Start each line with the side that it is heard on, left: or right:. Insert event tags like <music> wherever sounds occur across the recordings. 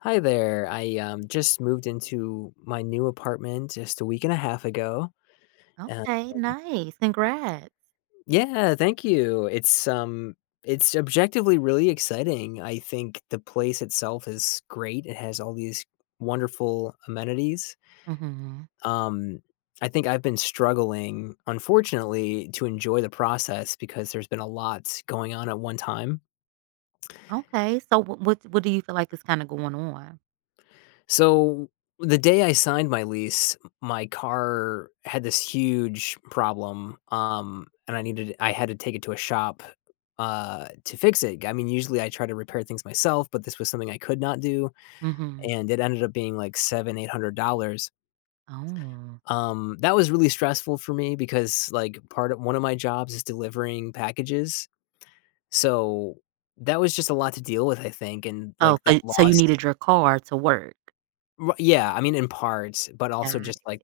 left: Hi there. I just moved into my new apartment just a week and a half ago. Uh,
right: Okay, nice. Congrats.
left: yeah, thank you. It's objectively really exciting. I think the place itself is great. It has all these wonderful amenities.
right: Mhm.
left: Um, I think I've been struggling, unfortunately, to enjoy the process because there's been a lot going on at one time.
right: Okay, so wh what do you feel like is kinda going on?
left: So the day I signed my lease, my car had this huge problem, and I had to take it to a shop to fix it. I mean, usually I try to repair things myself, but this was something I could not do,
right: Mhm.
left: and it ended up being like seven eight hundred dollars.
right: Oh.
left: That was really stressful for me because like part of one of my jobs is delivering packages, so that was just a lot to deal with. I think, and
right: Oh,
left: like that
right: so you
left: loss.
right: needed your car to work.
left: Ri Yeah, I mean, in parts, but
right: Got
left: also just,
right: it.
left: like,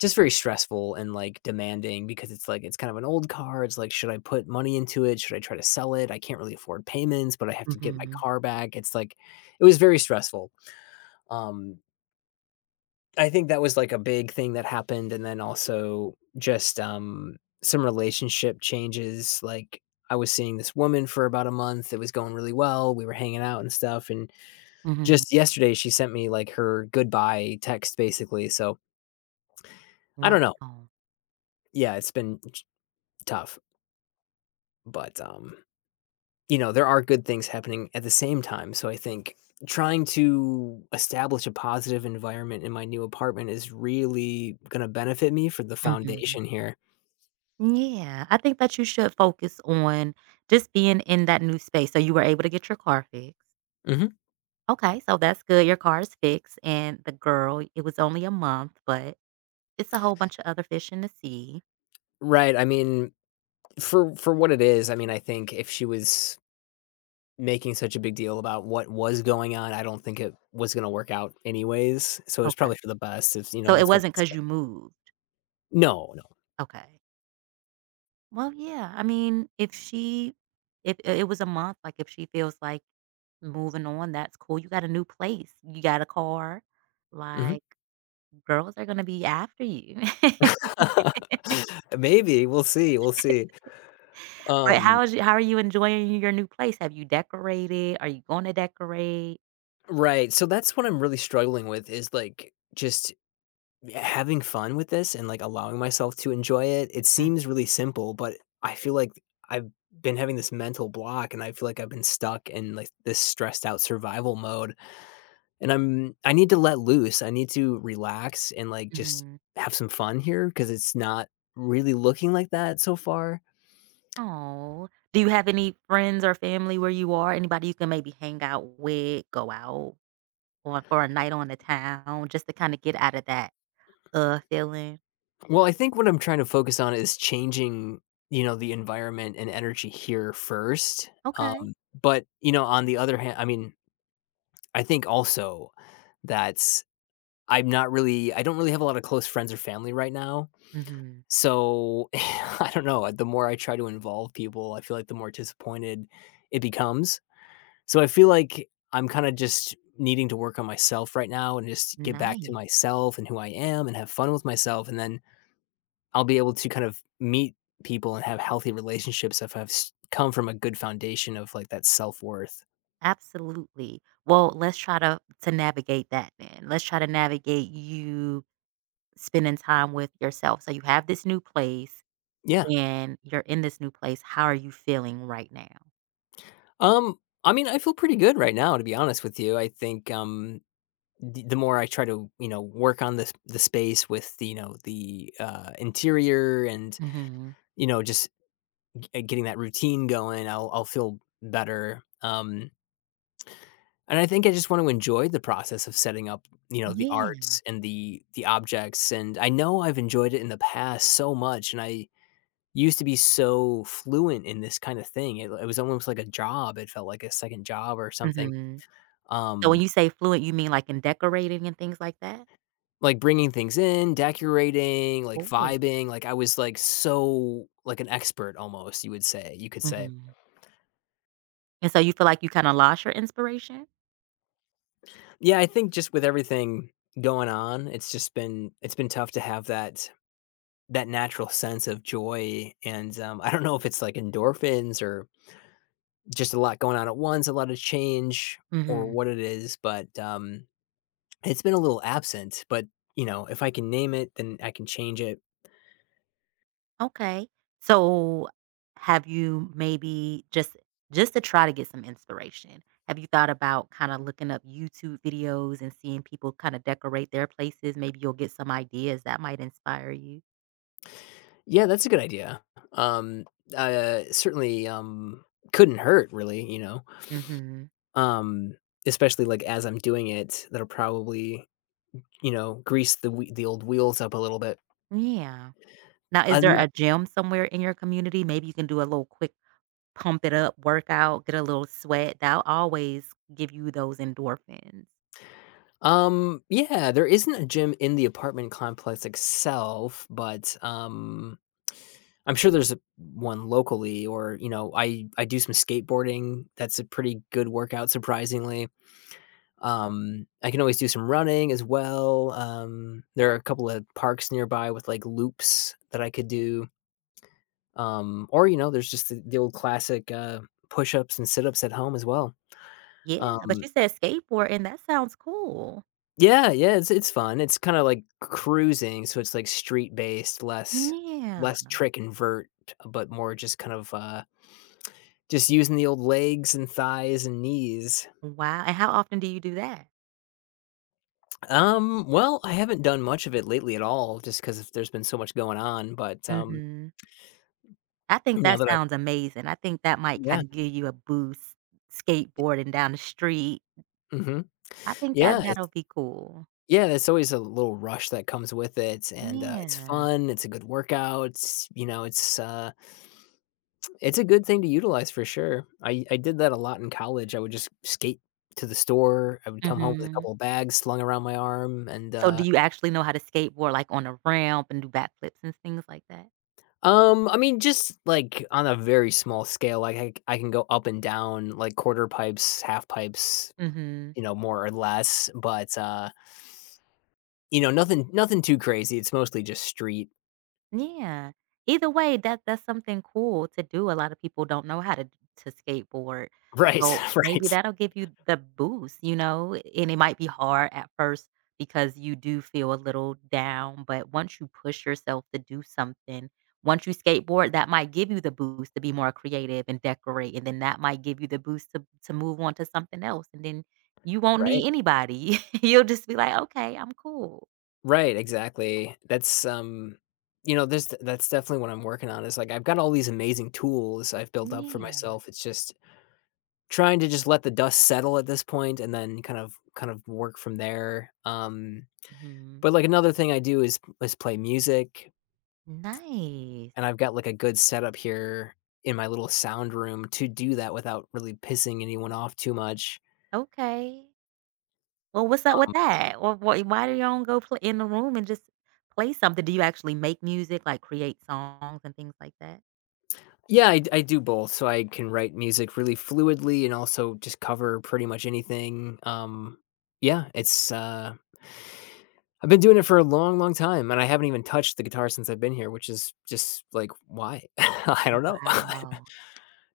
left: just very stressful and, like, demanding because it's, like, it's kind of an old car, it's, like, should I put money into it? Should I try to sell it? I can't really afford payments, but I have to get my
right: Mhm.
left: car back. It's, like, it was very stressful. Um, I think that was, like, a big thing that happened, and then also just, some relationship changes, like, I was seeing this woman for about a month, it was going really well, we were hanging out and stuff, and
right: Mhm.
left: just yesterday, she sent me, like, her goodbye text, basically, so I don't know.
right: Wow.
left: Yeah, it's been ch tough, but, you know, there are good things happening at the same time, so I think trying to establish a positive environment in my new apartment is really gonna benefit me for the
right: Mhm.
left: foundation here.
right: Yeah, I think that you should focus on just being in that new space, so you were able to get your car fixed.
left: Mhm.
right: Okay, so that's good, your car is fixed, and the girl it was only a month, but it's a whole bunch of other fish in the sea.
left: Right, I mean, for what it is, I mean, I think if she was making such a big deal about what was going on, I don't think it was gonna work out anyways, so it's
right: Okay.
left: probably for the best if, you
right: So
left: know,
right: it
left: that's what.
right: wasn't not because you moved.
left: No, no.
right: Okay. Well, yeah. I mean, if she if it was a month, like, if she feels like moving on, that's cool. You got a new place, you got a car,
left: Mhm.
right: like, girls are gonna be after you. <laughs>
left: <laughs> Maybe, we'll see, we'll see.
right: But
left: Um,
right: how are you enjoying your new place? Have you decorated? Are you gonna decorate?
left: right, so that's what I'm really struggling with is, like, just having fun with this and, like, allowing myself to enjoy it. It
right: Mm,
left: seems really simple, but I feel like I've been having this mental block, and I feel like I've been stuck in, like, this stressed out survival mode, and I need to let loose. I need to relax and, like, just
right: mhm.
left: have some fun here because it's not really looking like that so far.
right: Aw. Do you have any friends or family where you are? Anybody you can maybe hang out with, go out on for a night on the town just to kinda get out of that, feeling?
left: Well, I think what I'm trying to focus on is changing, you know, the environment and energy here first.
right: Okay.
left: Um, but, you know, on the other hand, I mean, I think also that I don't really have a lot of close friends or family right now.
right: Mhm.
left: So <laughs> I don't know. The more I try to involve people, I feel like the more disappointed it becomes. So I feel like I'm kind of just needing to work on myself right now and just get back to
right: Nice.
left: myself and who I am and have fun with myself. And then I'll be able to kind of meet people and have healthy relationships if I've come from a good foundation of like that self worth.
right: Absolutely. Well, let's try to navigate that then. Let's try to navigate you spending time with yourself. So you have this new place
left: Yeah.
right: and you're in this new place. How are you feeling right now?
left: Um. I mean, I feel pretty good right now, to be honest with you. I think the more I try to, you know, work on this the space with the, you know, the interior and,
right: Hmm.
left: you know, just getting that routine going, I'll feel better. And I think I just want to enjoy the process of setting up, you know, the
right: Yeah.
left: arts and the objects, and I know I've enjoyed it in the past so much, and I used to be so fluent in this kind of thing. It was almost like a job, it felt like a second job or something.
right: Hmm. So when
left: Um,
right: you say fluent, you mean like in decorating and things like that?
left: like bringing things in, decorating, like
right: Cool.
left: vibing, like I was like so like an expert almost, you would say, you could say.
right: Hmm. And so you feel like you kind of lost your inspiration?
left: Yeah, I think just with everything going on, it's just been it's been tough to have that. Natural sense of joy, and, I don't know if it's, like, endorphins or just a lot going on at once, a lot of change or what
right: Hmm.
left: it is, but, it's been a little absent, but, you know, if I can name it, then I can change it.
right: Okay. So have you maybe just to try to get some inspiration, have you thought about kind of looking up YouTube videos and seeing people kind of decorate their places? Maybe you'll get some ideas that might inspire you.
left: Yeah, that's a good idea. Um, certainly, couldn't hurt really, you know?
right: Mhm.
left: Um, especially, like, as I'm doing it, that'll probably, you know, grease the whe the old wheels up a little bit.
right: Yeah. Now, is
left: Uh,
right: there a gym somewhere in your community? Maybe you can do a little quick pump it up workout, get a little sweat. That'll always give you those endorphins.
left: Yeah, there isn't a gym in the apartment complex itself, but I'm sure there's a one locally or, you know, I do some skateboarding. That's a pretty good workout surprisingly. I can always do some running as well. There are a couple of parks nearby with like loops that I could do. Or, you know, there's just the old classic push-ups and sit-ups at home as well.
right: Yeah, but
left: um,
right: you said skateboard and that sounds cool.
left: Yeah, yeah, it's fun. It's kinda like cruising, so it's, like, street-based, less
right: Yeah.
left: less trick and vert, but more just kind of, just using the old legs and thighs and knees.
right: Wow, and how often do you do that?
left: Well, I haven't done much of it lately at all, just 'cause there's been so much going on, but,
right: Mhm. I think
left: now
right: that
left: that I.
right: sounds amazing. I think that might
left: Yeah,
right: kinda give you a boost skateboarding down the street.
left: mhm.
right: I think that
left: Yeah,
right: that'll
left: it's,
right: be cool.
left: yeah, there's always a little rush that comes with it, and, it's
right: Yeah.
left: fun, it's a good workout, you know, it's, it's a good thing to utilize for sure. I did that a lot in college. I would just skate to the store. I would come home with a
right: Mhm.
left: couple of bags slung around my arm and,
right: So do you actually know how to skateboard, like, on a ramp and do backflips and things like that?
left: I mean, just, like, on a very small scale, like, I can go up and down, like, quarter pipes, half pipes,
right: Mhm.
left: you know, more or less, but, you know, nothing too crazy. It's mostly just street.
right: Yeah. Either way, that's something cool to do. A lot of people don't know how to skateboard.
left: <laughs> Right,
right: So maybe
left: right,
right: that'll give you the boost, you know, and it might be hard at first because you do feel a little down, but once you push yourself to do something, once you skateboard, that might give you the boost to be more creative and decorate, and then that might give you the boost to move on to something else, and then you won't need
left: right.
right: anybody. <laughs> You'll just be like, "Okay, I'm cool."
left: Right, exactly. That's, you know, this that's definitely what I'm working on is, like, I've got all these amazing tools I've built up for
right: Yeah.
left: myself, it's just trying to just let the dust settle at this point and then kind of work from there,
right: Mhm.
left: but, like, another thing I do is play music,
right: Nice.
left: and I've got, like, a good setup here in my little sound room to do that without really pissing anyone off too much.
right: Okay. Well, what's up with that? Or wh why do y'all don't go play in the room and just play something? Do you actually make music, like, create songs and things like that?
left: Yeah, I do both. So I can write music really fluidly and also just cover pretty much anything. Yeah, it's, I've been doing it for a long, long time, and I haven't even touched the guitar since I've been here, which is just like, why? <laughs> I don't know. <laughs>
right: Wow.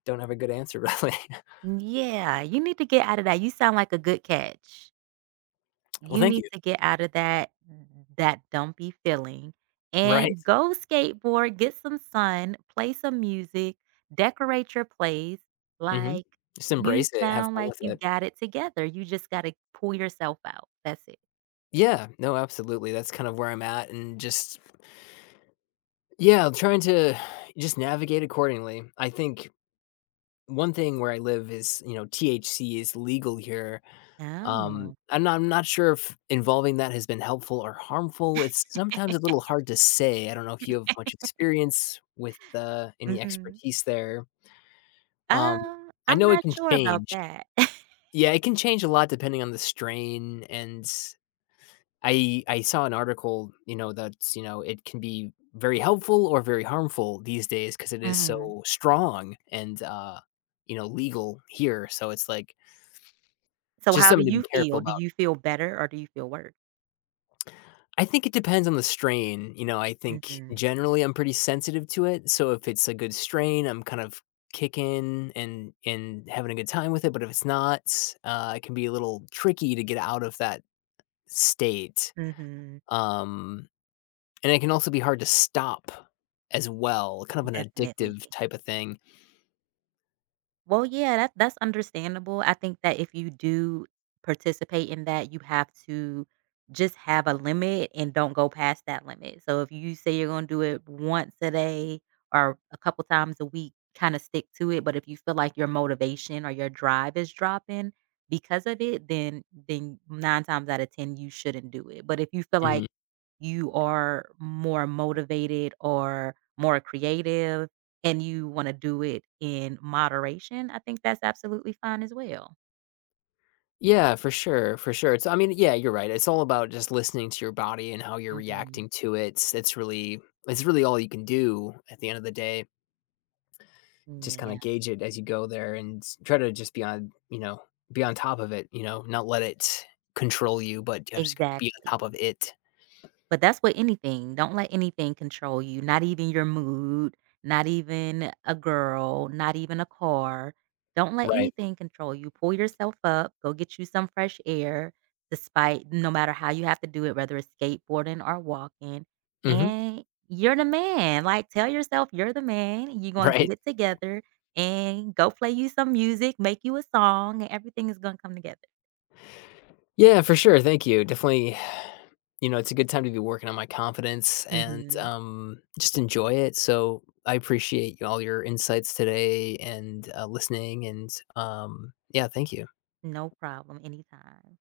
left: Don't have a good answer really.
right: Yeah, you need to get out of that. You sound like a good catch.
left: <laughs> Well,
right: You
left: thank
right: need
left: you.
right: to get out of that dumpy feeling
left: Right.
right: and go skateboard, get some sun, play some music, decorate your place.
left: Hmm.
right: Like,
left: Just
right: you
left: embrace it. Have
right: sound
left: fun
right: like
left: with
right: you
left: it.
right: got it together. You just gotta pull yourself out. That's it.
left: Yeah. No, absolutely. That's kind of where I'm at, and just, yeah, trying to just navigate accordingly. I think one thing where I live is, you know, THC is legal here.
right: Oh.
left: I'm not sure if involving that has been helpful or harmful. It's sometimes a little hard to say. I don't know if you have much experience with, any
right: Mhm.
left: expertise there. Um, I
right: I'm
left: know it
right: not
left: can
right: sure about
left: change.
right: that. <laughs>
left: Yeah, it can change a lot depending on the strain, and I saw an article, you know, that's, you know, it can be very helpful or very harmful these days because it is
right: Mhm.
left: so strong and, you know, legal here, so it's, like,
right: So
left: just
right: how do
left: something to be
right: you
left: careful
right: feel? Do
left: about.
right: you feel better or do you feel worse?
left: I think it depends on the strain, you know, I think
right: Mhm.
left: generally I'm pretty sensitive to it, so if it's a good strain, I'm kind of kicking and having a good time with it, but if it's not, it can be a little tricky to get out of that state,
right: Mhm.
left: um, and it can also be hard to stop as well, kind of an
right: Definitely.
left: addictive type of thing.
right: Well, yeah, that's understandable. I think that if you do participate in that, you have to just have a limit and don't go past that limit. So if you say you're going to do it once a day or a couple times a week, kind of stick to it, but if you feel like your motivation or your drive is dropping because of it, then 9 times out of 10 you shouldn't do it. But if you feel like
left: Mhm.
right: you are more motivated or more creative and you want to do it in moderation, I think that's absolutely fine as well.
left: Yeah, for sure, it's, I mean, yeah, you're right, it's all about just listening to your body and how you're
right: Mhm.
left: reacting to it, it's really all you can do at the end of the day. Just kinda
right: Yeah,
left: gauge it as you go there and s try to just be on, you know, be on top of it, you know, not let it control you, but yeah, just be on top
right: exactly.
left: of it.
right: But that's with anything. Don't let anything control you, not even your mood, not even a girl, not even a car. Don't let
left: Right.
right: anything control you. Pull yourself up, go get you some fresh air, despite no matter how you have to do it, whether it's skateboarding or walking.
left: Mhm.
right: And you're the man. Like, tell yourself you're the man. You're going to get
left: Right.
right: it together and go play you some music, make you a song, and everything is going to come together.
left: Yeah, for sure, thank you. Definitely, you know, it's a good time to be working on my confidence and,
right: Hmm.
left: just enjoy it, so I appreciate all your insights today and, listening and, yeah, thank you.
right: No problem. Anytime.